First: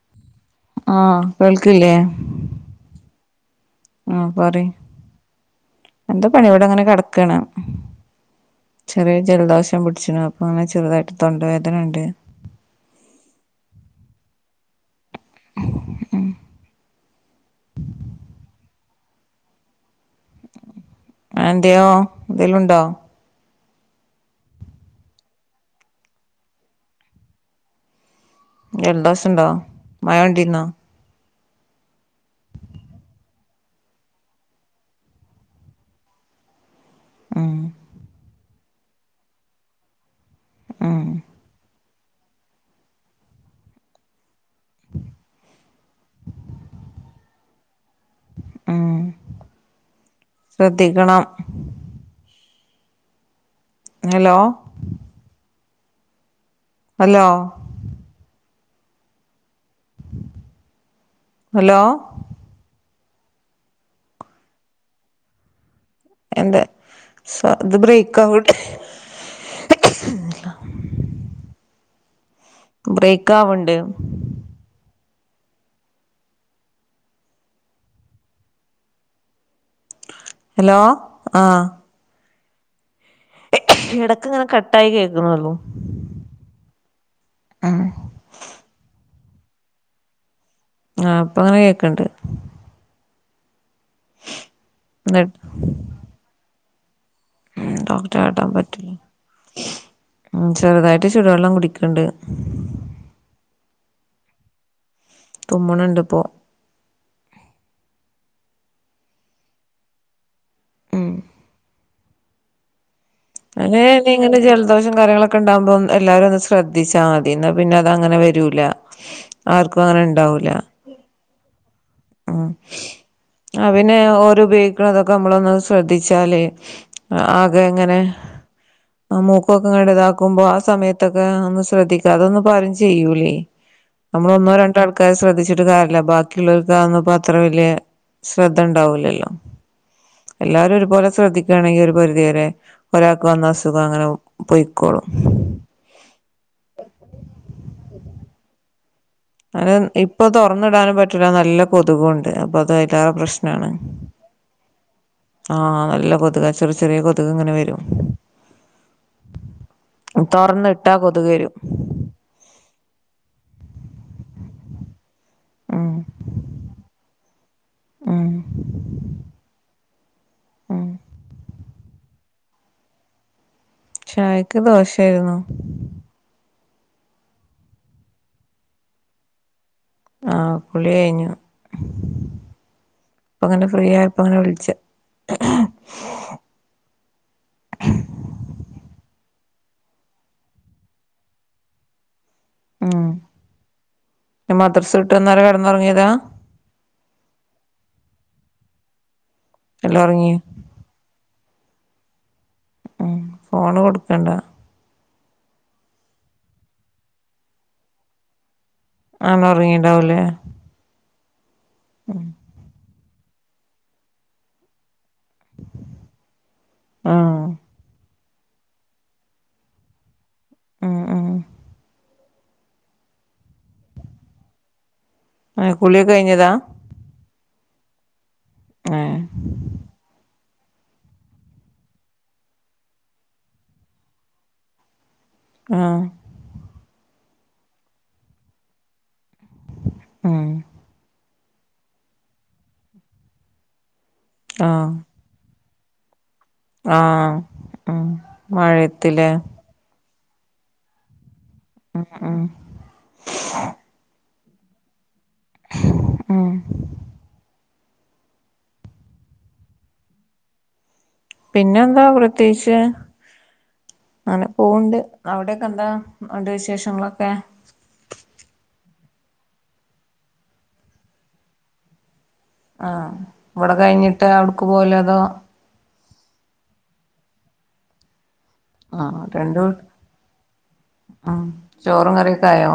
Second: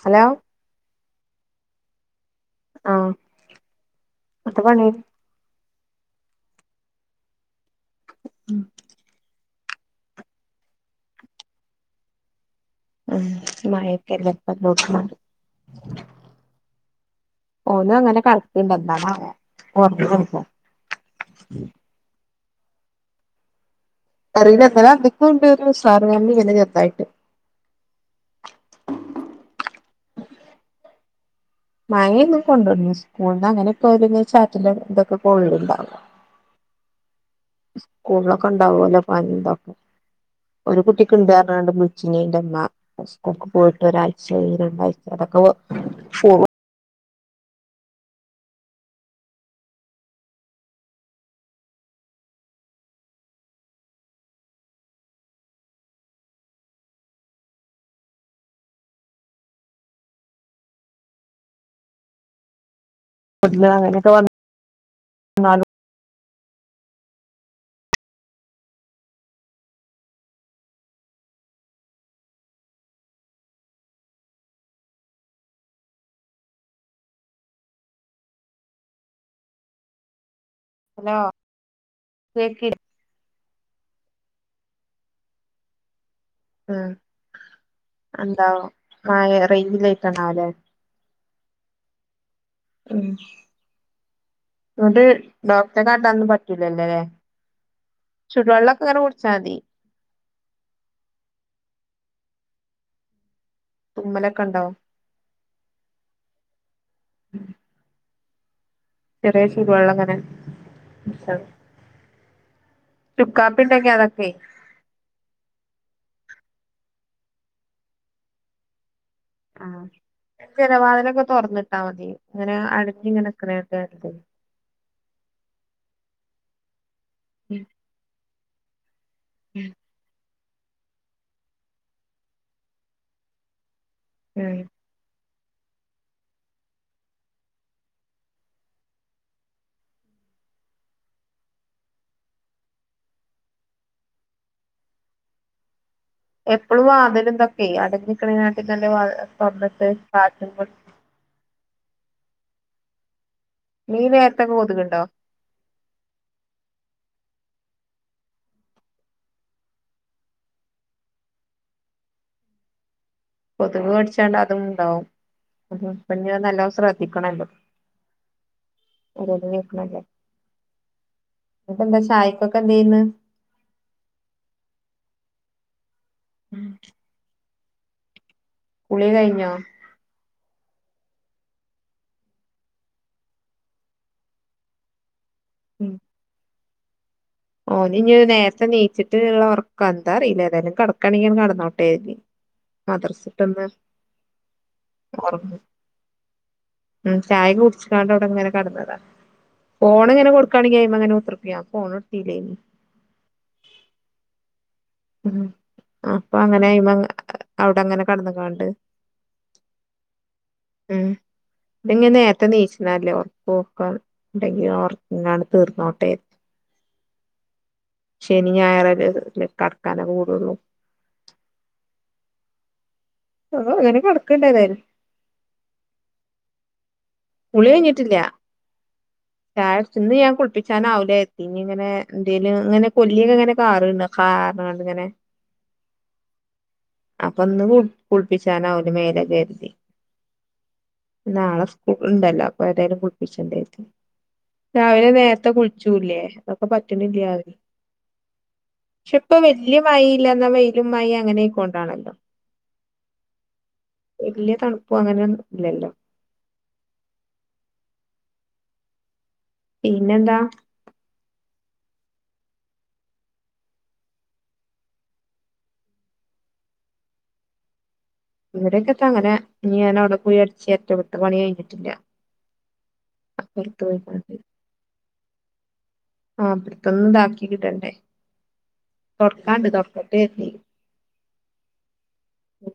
Hello ആഹ് കേൾക്കില്ലേ ആഹ് ആഹ് [unintelligible] പറി പണി എന്താ പണി ഇവടെങ്ങനെ കെടക്കാണ് ചെറിയൊര് ജല്ദോ ഷം പിടിച്ചിന് അപ്പോ അങ്ങനെ ചെറ്തായിട്ട് തൊണ്ടവേദനണ്ട് ഉം മയക്കെല്ലപ്പൊ [unintelligible] ഓനും അങ്ങനെ കടക്ക്ണ്ട് എന്താണാവോ ഒറങ്ങീണൊന് എന്തെയോ ന്തെലുണ്ടോ അറീല ഇന്നലെ അന്തിക്കുണ്ടെന്നുഷാറ് കൊറവ് ങ്ങനെ ചെറ്തായിട്ട് ജൽദോഷണ്ടോ മയ കൊണ്ടീര്ന്നൊ മാഴിന്നും കൊണ്ടു സ്കൂൾന്ന് അങ്ങനെ ഇപ്പോര ചാറ്റിന്റെ ഇതൊക്കെ കൊള്ളിണ്ടാവോ ഉം സ്കൂള- ഒക്ക ണ്ടാവൊല്ലോ പനിന്തൊക് ഒരു ഉം കുട്ടിക്ക് ണ്ടര്ന്ന് സിന്യന്റമ്മ സ്‌കൂൾക്ക് പോയിട്ട് ഒരാഴ്ച ശരി രണ്ടാഴ്ച അതൊക്കൊ ഫോർ ഉം ശ്രദ്ധിക്കണം ഹലോ അലോ ഹലോ [unintelligible] എന്തെ സ അത് ബ്രേക്ക്ഔട്ട് ബ്രേക്ക് ആവണ്ട് ഹലോ ആ ലക്കി ഇടക്ക് ഇങ്ങനെ കട്ടായി കേക്കനൊള്ളു ഉം എന്താവും മായെ റൈഞ്ചില്ലൈറ്റാനാവല്ലേ ആ പ്പ ഇങ്ങനെ കേക്കണ്ട് [unintelligible] ന്ന്ട്ട് ന്നിട്ട് ഡോക്ടറെ കാട്ടാനും പ ല്ലലേ ഉം ഡോക്ടറെ കാട്ടാൻ പറ്റും മതി ഉം ചെറുതായിട്ട് ചുടുവെള്ളം കുടിക്ക്ണ്ട് [inaudible] തുമ്മലക്കണ്ടാവൊ തുമ്മ്ണ് ണ്ട് പ്പോ ചെറിയ ചുടുവെള്ളങ്ങനെ ഉം ഇ സ അങ്ങെനേണി അതൊക്കെ ഇങ്ങനെ ജലദോഷം കാര്യങ്ങളൊക്കെ ഉണ്ടാകുമ്പോ എല്ലാരും ഒന്ന് ശ്രദ്ധിച്ചാ മതി ന്നാപിന്നെ അത് അങ്ങനെ വരൂല ആർക്കും അങ്ങനെ ണ്ടാവൂല തൊറന്നി- ഉം അ പിന്നെ നിക്കണേക്കാട്ടില് ഓര് ഉപയോഗിക്കണൊതൊക്കെ നമ്മളൊന്ന് ശ്രദ്ധിച്ച് ചാലെ ഉം ആകെ എങ്ങനെ ആ ഉം മൂക്കൊക്കെ ഇങ്ങനെ താക്കുമ്പോ സമയത്തൊക്കെ ഒന്ന് ശ്രദ്ധിക്ക അതൊന്നും ആരും ചെയ്യൂലേ നമ്മള് ഒന്നോ ഉം രണ്ടോ ആൾക്കാര് ശ്രദ്ധിച്ച് ട്ട് കാര്യം ഇല്ല ബാക്കിയുള്ളവര് ഇത് ഇപ്പൊ അത്ര വല്യ ശ്രദ്ധ ഉണ്ടാവൂല്ലല്ലോ എല്ലാരും ഒരുപോലെ ശ്രദ്ധിക്കുകയാണെങ്കിൽ ഒരു പരിധി വരെ ഒരാൾക്ക് വന്ന അസുഖം അങ്ങനെ പൊയിക്കോളും എപ്പോഴും വാതലും ഇതോക്കെയെ അടച്ചട്ടരുന്നാൽ [unintelligible] അങ്ങനെ ഇപ്പൊ തുറന്നിടാനും പറ്റൂല നല്ല കൊതുകുണ്ട് അപ്പൊ അത് എല്ലാം പ്രശ് നംമാണ് ഈ നേരത്തൊക്കെ കൊതുകുണ്ടോ ആഹ് നല്ല കൊതുകാ ചെറിയ ചെറിയ കൊതുക് കൊതുക് ഇങ്ങനെ വരും തുറന്ന് ഇട്ടാ കൊതുക് വരും കൊതുക് കടിച്ചാണ്ട് അതും ഉണ്ടാവും ഉം ഇപ്പം നല്ല ശ്രദ്ധിക്കണല്ലോ ഉം [unintelligible] ആഹ് എന്നിട്ട് എന്താ ചായ്ക്കൊക്കെ എന്ത് ചെയന്ന് ചായക്ക് ദോശയായിരുന്നു [inaudible] കുളി കഴിഞ്ഞോ ആഹ് കുളി കഴിഞ്ഞു ഇപ്പം അങ്ങനെ ഫ്രീ ആയപ്പോ അങ്ങനെ വിളിച്ച ഉം ഓനി ഇനി നേരത്തെ നീച്ചിട്ട് ഉള്ള ഉറക്ക എന്താ അറിയില്ല ഏതായാലും കടക്കുകയാണെൽ കിടന്നോട്ടെേ ഉം മദർച്ചിട്ടോന്ന് മദ്രസ വിട്ട് വന്നേരം ഒർക്ക കെടന്നൊറങ്ങിയതാ ഉം ചായ കുടിച്ചിട്ടാ ഇവിടെ ഇങ്ങനെ കിടന്നത് [inaudible] അല്ല ഫോണ് ഇങ്ങനെ ഒറങ്ങി കൊക്കുകയാണെങ്കിൽ അങ്ങനെ [unintelligible] ഫോണ് [unintelligible] ഉം ഫോണ് കൊടുക്കണ്ടാ ഉം അപ്പൊ അങ്ങനെ ഇവൻ അവിടെ അങ്ങനെ കിടന്നകൊണ്ട് അങ്ങ് ഉറങ്ങിട്ട്ണ്ടാവ്‌ല്ലേ ഉം ഇത് ഇനി നേരത്തെനിശല്ലല്ലോ [unintelligible] ഇന്നാണ് തീർന്നോട്ടെ ആഹ് ശനി ഞായർ അല്ലെ ഇത് [unintelligible] ക്കാൻ കൂടുള്ളൂ ഉം ഉം ആഹ് അങ്ങനെ കിടക്കണ്ടായതാ കുളി കഴിഞ്ഞതാ കുളി കഴിഞ്ഞിട്ടില്ല ഏഹ് ചായ കുടിച്ചോ ഇന്ന് ഞാൻ കുളിപ്പി ഞൻാവല എത്തി ഇനി ഇങ്ങനെ എന്തേലും ഇങ്ങനെ കൊല്ലിയൊക്കെ ഇങ്ങനെ കാറ കാറണ്ട് ഇങ്ങനെ ആ അപ്പൊ ഒന്ന് കുളിപ്പിച്ചാനാവൂല മേല കെർതി ഉം നാളെ ഉണ്ടല്ലോ അപ്പൊ ഏതായാലും കുളിപ്പിച്ചണ്ടെർത്തി ആഹ് രാവിലെ നേരത്തെ കുളി ലേ അൊക്കെ പറ്റുന്നില്ല ആഹ് ഉം പക്ഷെ മഴയത്തിലേ ഇപ്പം വെല്യ മ ഇല്ലാ വെയിലും മഴ അങ്ങനെ ആയിക്കൊണ്ടാണല്ലോ ആ വലിയ തണുപ്പും അങ്ങനെയൊ ഇല്ലല്ലോ ഉം പിന്നെന്താ പിന്നെന്താ പ്രത്യേകിച്ച് അങ്ങനെ പോവണ്ട് അവിടെക്കെ എന്താ ഉണ്ട് വിശേഷങ്ങളൊക്കെ ഇവിടെക്കെ ത അങ്ങനെ ഞാൻ അവിടെ പോയി അടച്ച് വാരട്ടെ. ഇവിടത്തെ പണി കഴിഞ്ഞിട്ടില്ല ആഹ ഇവിടെ അപ്പുറത്ത് കഴിഞ്ഞിട്ട് അവിടക്ക് പോല അതോ ആഹ ഇവിടത്തൊന്ന് ഇതാക്കി ഇ ട്ടണ്ടേ ആഹ രണ്ട കരുതി ഉ ചോറും കറിയൊക്കെ ആയോ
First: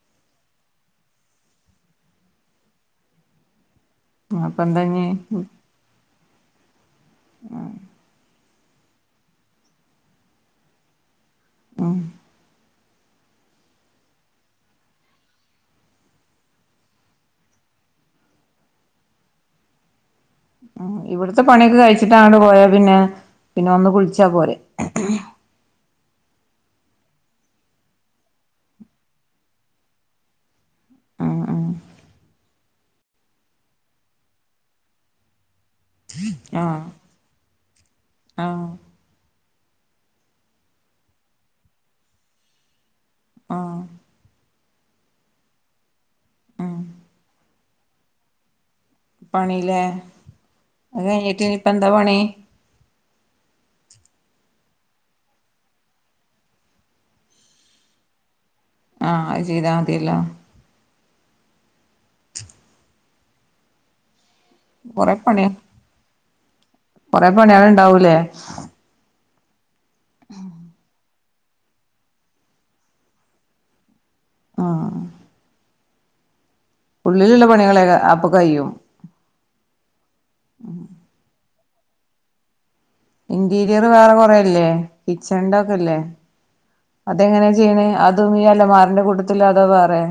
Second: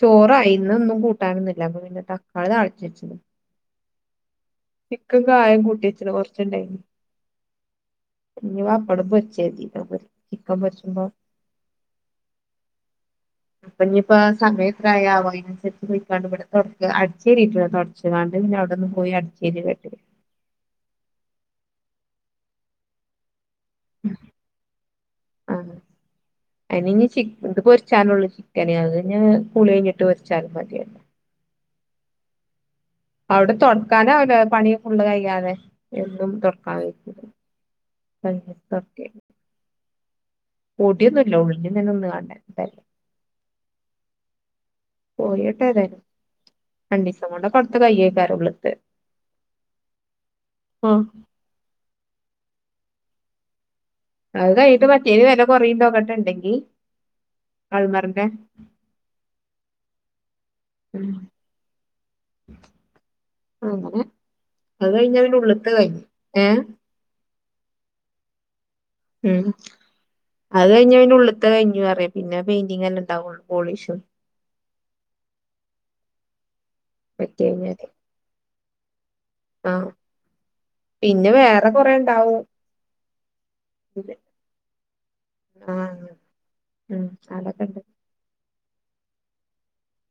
ചോറായിന് ഒന്നും കൂട്ടാനൊന്നില്ല അപ്പൊ പിന്നിട്ട് തക്കാളി താളിച്ചച്ചു അപ്പൊ എന്താഞ്ഞ് ചിക്കൻ കായം കൂട്ടിച്ച്ന് കൊറച്ച് ണ്ടായിനി ആ ഇഞ് പപ്പടം പൊരിച്ച കരതി ചിക്കൻ പൊരിച്ചുമ്പോ ഉമ് അപ്പൊ ഇനിയിപ്പോ സമയ എത്ര ആവോ അതിനനുസരിച്ച് പോയിക്കാണ്ട് ഇവിടെ തു അടിച്ചേരിട്ടില്ല തുടച്ചതാണ്ട് പിന്നെ അവിടെന്ന് പോയി അടിച്ചേരി കേട്ടില്ല ഇവിടത്തെ പണിയൊക്കെ കഴിച്ചിട്ടാ അങ്ങോട്ട് പോയാ പിന്നെ പിന്നെ വന്ന് കുളിച്ചാ പോരെ അതി ഇ ഇത് പൊരച്ചാലള്ളൂ ചിക്കന അത് കളി കഴിഞ്ഞിട്ട് പൊരച്ചാലും മതിയ ആ അവിടെ തൊടക്കാനാവൂല്ല പണി ഫുള്ള് കഴിയാതെ എന്നും തൊടക്കാൻ ആഹ് വെയ്ക്കൂല ആഹ് കയ്ജിട്ട് പൊടിയൊന്നുംല്ല ഉള്ളില് ഒന്ന് [inaudible] ആഹ പോയോട്ടെ ഏതായാലും ഉം രണ്ടിസം കൊണ്ട് കൊണ്ടൊക്കെ അടുത്ത കൈയേക്കാരം ഉള്ളതെ പണിലേ ആഹ് അ കഴഞ്ഞിട്ടനിപ്പ താ പണി അത് കഴിഞ്ഞിട്ട് മറ്റേന് വെല കൊറീണ്ടോക്കട്ടെ ഇണ്ടെങ്കി അൾമറന്റെ ആഹ് അഅ് ചെയ്താമതിയല്ലോ ഉം അങ്ങനെ അത് കൊറെ കഴിഞ്ഞാ പിന്നെ പണി ഉള്ള്ത്തെ കഴിഞ്ഞ് ഏഹ് കൊറെ പണികള് ഇണ്ടാവൂലേ ഉം അഅ് കഴിഞ്ഞാപിന്നെ ഉള്ള് ത്തെ കഴിഞ്ഞു അറേ പിന്നെ പെയിന്റിങ്ങല്ലെ ഇണ്ടാവൊള്ളൂ പോളീഷും ആഹ് പറ്റി ഉള്ളിലുള്ള കഴിഞ്ഞാല് പണികളെക്ക അപ്പൊ കയ്യും [inaudible] ആഹ് പിന്നെ വേറ് ഇത്ര കൊറേ ഇണ്ടാവും ഇന്റീരിയർ വേറെ കൊറെല്ലേ കിച്ചൺന്റെ ഒക്കെല്ലേ ആഹ് ഉം അതെങ്ങനെ അതൊക്കെണ്ട് ചെയ്യ്ണ് അതും ഈ അലമാറി- തന്റെ കൂട്ടത്തിലോ അതോ വേറേ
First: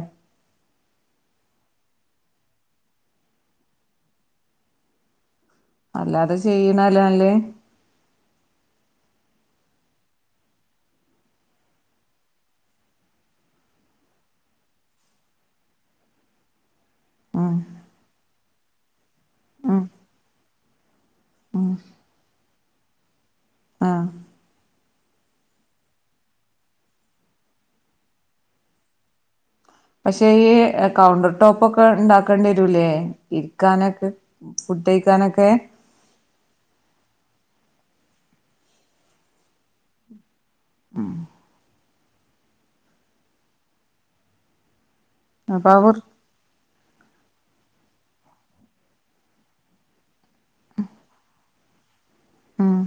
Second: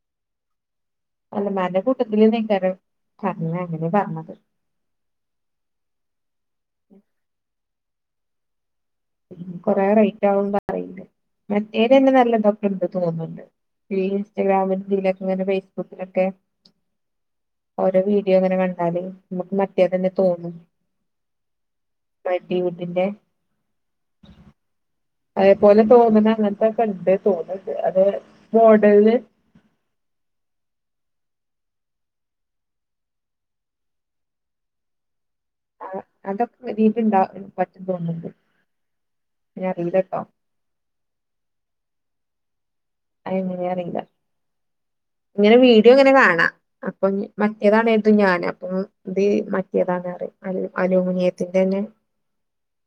അല്ലമ്മാന്റെ കൂട്ടത്തില് ന്നെയ്ക്കാരം അങ്ങ അങ്ങനെ പർഞ്ഞത് അല്ലാതെ ചെയ്യ്ണല്ലെ നല്ലേ കൊറേ റെയ്റ്റാകും പറീണ്ട്‌ മറ്റേലയ്ന് നല്ലതൊക്കെണ്ട് തോന്ന്ണ്ട് ഈ ഇൻസ്റ്റാഗ്രാമിലും തീലൊക്കെങ്ങനെ ഫേസ്ബുക്ക്ലൊക്കെ ഉം ഓരാേ വീ ഡിയോങ്ങനെ കണ്ടാല് നമ്ക്ക് ഉം മറ്റേതന്നെ തോന്നും മൾറ്റീ വുഡ്ന്റെ ആഹ് അതേപോലെ തോന്ന്ണെ അങ്ങൻത്താെക്കെണ്ട് തോന്ന്ണ്ട് അത് മോഡൽന് പക്ഷേ ഈ കൗണ്ടർ ടോപ്പാെക്കെ ഇണ്ടാക്കണ്ട്യെരൂലേ ഇര്ക്കാനൊക്കെ ഫുഡയ്ക്കാനൊക്കെ അത് അതൊക്കെ തീല്ണ്ടാവ [unintelligible] ഞ്ഞറീലട്ടോ അഹ് അഹ് എങ്ങെനെ അറീലാ ഇങ്ങനെ അപ്പൊ ആ വൃ വീഡിയോങ്ങനെ കാണാ അപ്പം മറ്റേതാണെര്തും ഞാന് അപ്പം ഇത് മറ്റേതാണ് അറിം അലു അലൂമിനിയത്തിന്റെന്നെ ആഹ്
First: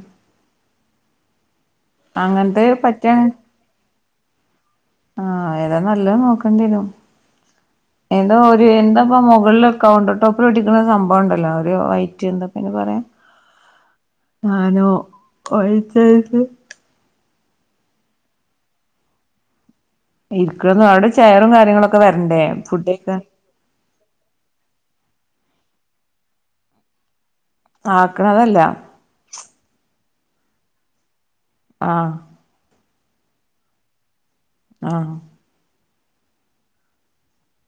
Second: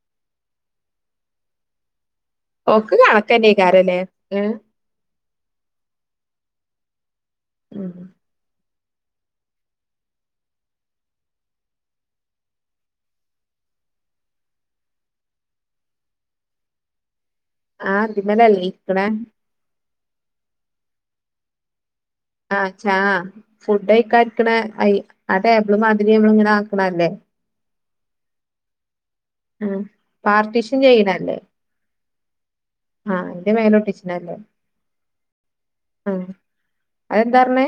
ഓക്ക് പറ്റാണ് കണക്കെന്നെയ്ക്കാരലേ ഏഹ് ആഹ് ഏതാ നല്ലത് നോക്കെണ്ട്യെരും ഉം എന്താ മോ എന്താപ്പാ മുകൾല് കൗണ്ടർ ടോപ്പിൽ ഒട്ടിക്ക്ണ സംഭവംണ്ടല്ലോ ഒര് വൈറ്റ് എന്താപ്പയ്ന് പറയാ താനോ വയ്റ്റേ [unintelligible] ആഹ് ഇതിമലെല്ലേ ഇര്ക്ക്ണെ ഇര്ക്ക്ണ് അവ്ടെ ചെയറും കാര്യങ്ങളൊ ആഹ് ച്ചാ ഫുഡ് കയിക്കാഇരിക്കണേ ഐ ആ ടേബിള് മാതിരി നമ്മള് ഇങ്ങനെ ആക്കണ അല്ലേ ആക്കണതല്ല ആ പാർട്ടീഷും ചെയ്യണല്ലേ. ആഹ ആഹ് എന്റെ മേലോട്ടിച്ചിനല്ലേ- ആഹ് ആ അതെന്താ പറഞ്ഞ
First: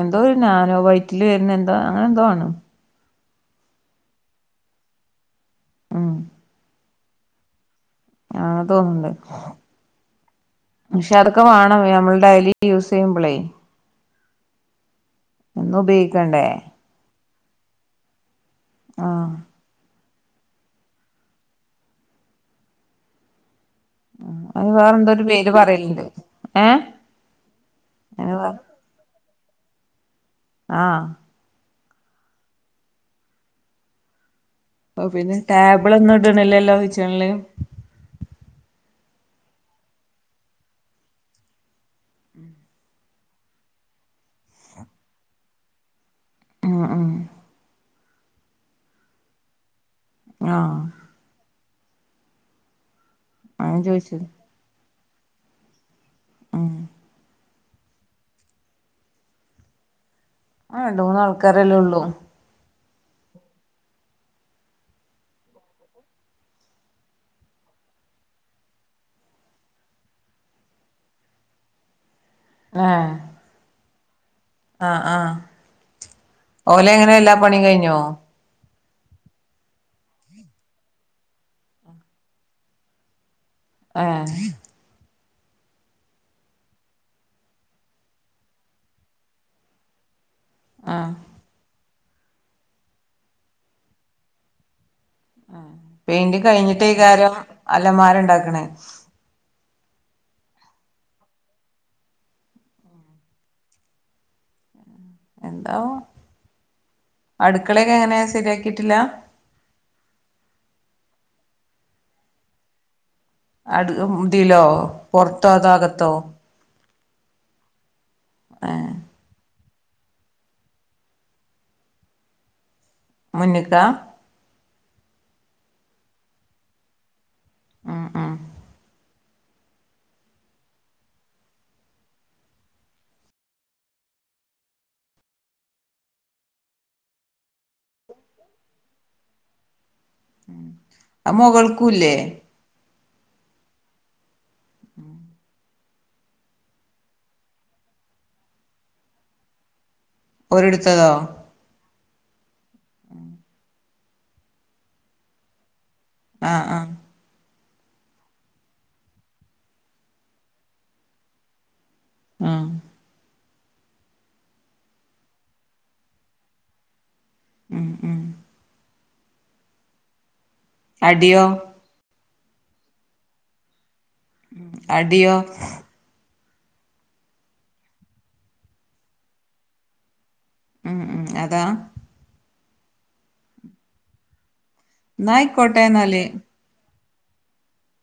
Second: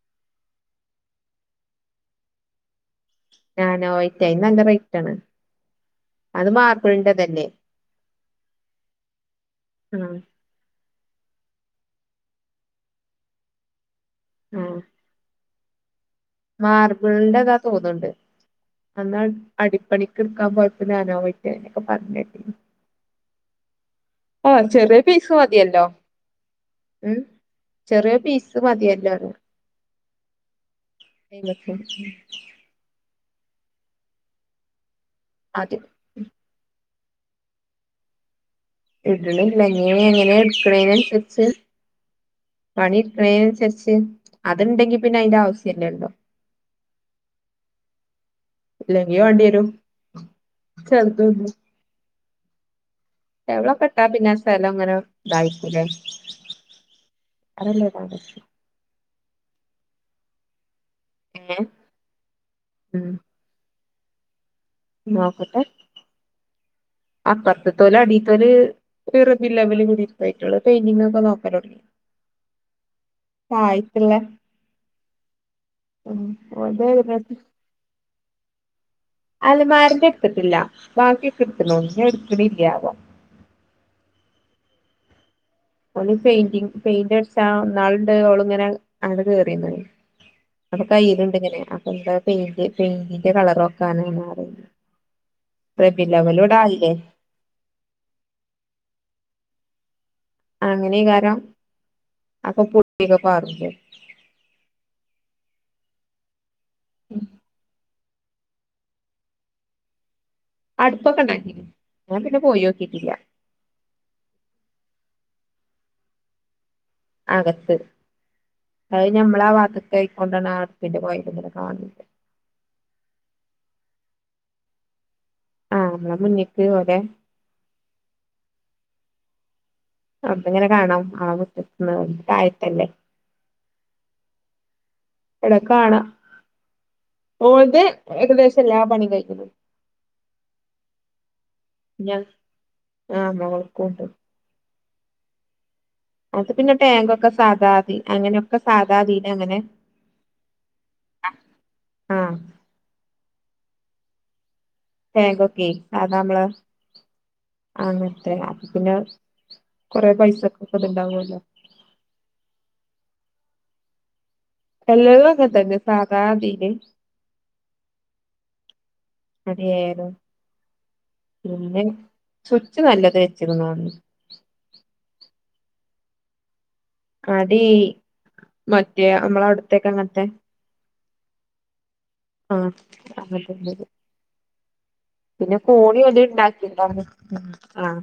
എന്തോ ഞാനോ വയറ്റില് വരുന്ന എന്തോ അങ്ങനെ എന്തോആണ്. ഞാന യിറ്റായി നല്ല റേറ്റ് ആണ്. അത് മാ- ണ്ട തന്നെ. ആ തോന്നണ്ട്. ആഹ് പക്ഷെ അതൊക്കെ വേണം നമ്മൾ ഡൈലി യൂസ് ചെയ്യുമ്പോളേ ആഹ എന്നുപയേ മാർബിൾന്റെ തോന്നുന്നുണ്ട്. എന്നാൽ ആഹ് അടിപ്പണി കിക്കാൻ പോഴത്തി അനോ പട്ടനൊക്കെ പറഞ്ഞട്ടി. ആഓ അതിന് ചെറിയ വേറെന്തോ ഒരു പീസ് പേര് മതിയല്ലോ. പറയലുണ്ട് ഏഹ് ഉം ചെറിയ അതിന് വേറെ പീസ് മതിയല്ലോ ആഹ് അപ്പപിന്നെ ഓ പിന്നെ അത് ടാബിൾ ഒന്നും ഇടണില്ലല്ലോ. ചെള്ള ഇടണില്ലങ്ങ എങ്ങനെയ എടുക്കണേനനുസരിച്ച്- പണി ട്രെയിനനുസരിച്ച് അതുണ്ടെങ്കി പിന്നെ അതിന്റെ ആവശ്യല്ലേ ഉണ്ടോ? ആ ആ. ഇല്ലെങ്കിയോ വണ്ടി വരും. ആഹ് ചത. എലോ അങ്ങനെ പട്ടാ ചോദിച്ചത് പിന്നാസല്ലങ്ങര ഗായക്കുല്ലേ ആഹ അതല്ലേ. ആ രണ്ടുമൂന്നു ഏ ആൾക്കാരല്ലേ ഉള്ളൂ ഉം നോക്കട്ടെ അപ്പത്ത്ത്തോല അടിത്തോല് വെറുതി ലെവൽ കടായിട്ടുള്ള പെയിന്റിങ് ഒക്കെ നോക്കാന തുങ്ങ- ആഹ പിന്നെ ആഹ് ആഹ് ഓന്റെ ഓല് എങ്ങനെ എല്ലാ ഏകദേശം പണി കഴിഞ്ഞോ. അലമാരന്റെ എടുത്തിട്ടില്ല ബാക്കിയെക്ക എടുതണു ഇനി അത് എടുക്കണില്ലാ ആഹ് ഓ പെയിന്റിംഗ് പെയിന്റടിചാ നാളണ്ട് ഓള് ഇങ്ങനെ അണ് കേറീന്ന് അപ്പൊ ആഹ് കയ്യിലുണ്ട് ഇങ്ങനെ എ പെയിന്റ് പെയിന്റിന്റെ കളറോക്കാനാന്നപറയുന്നേ പെയിന്റ് കഴിഞ്ഞിട്ടേകാരം അലമാരുണ്ടാക്കണേ അങ്ങനെ കാരം അപ്പൊ പുട്ടിയൊക്കെ ബാക്കി എന്താവൊ അടുക്കളെ ക്ക എങ്ങനെയ ശരിയാക്കിട്ടില്ല അടുപ്പൊക്കെ ഉണ്ടാക്കിന് ഞാൻ പിന്നെ പോയി നോക്കിട്ടില്ല അടു ഇതിലോ പൊറത്തോ അതാകത്തോ അകത്ത് ഏഹ് അത് ഞമ്മള വാത് കൈക്കൊണ്ടാണ് ആ പി പോയി കാണ മുന്നിക്ക ആഹ് നമ്മളെ മുന്നേക്ക് ഓരെ അ ആ അപൊ ഇങ്ങനെ കാണാം ആള മുറ്റത്തെന്ന് താഴതല്ലേ ഇടക്ക് കാണ ഓരത് ഏകദേശം എല്ലാ പണി കഴിക്കുന്നു ആ മുകൾക്കൂല്ലേ ആഹ് മുകൾക്കുണ്ട് അത് പിന്നെ ടാങ് ഒക്കെ സാധാതി അങ്ങനെയൊക്കെ സാധാതീന അങ്ങനെ ഒ രിടുത്തതോ ആഹ് ടാങ്ക് ഒക്കെ ആ നമ്മള് ആഹ് ആഹ് അങ്ങത്തെ അപ്പ പിന്നെ കൊറെ പൈസക്കെ ഒക്കെ ഇത്ണ്ടാവല്ലോ ആഹ് എല്ലതും അങ്ങനെ തന്നെ സാധാ തീ ൽ ഉം ഉം മദിയായിടൊ അടിയോ പിന്നെ സ്വച്ച് നല്ലത് വെച്ചിരിന്നൊണ്ട് തടിയോ തടീ മറ്റേ നമ്മള അവിടുത്തേക്ക അങ്ങനത്തെ ഉം ഉം അതാ ആഹ് അത് [unintelligible] പിന്നെ ന്നായിക്കോട്ടെ കോണി ഓര് എന്നാല് ഉണ്ടാക്കിണ്ടാര്ന്ന് ആഹ്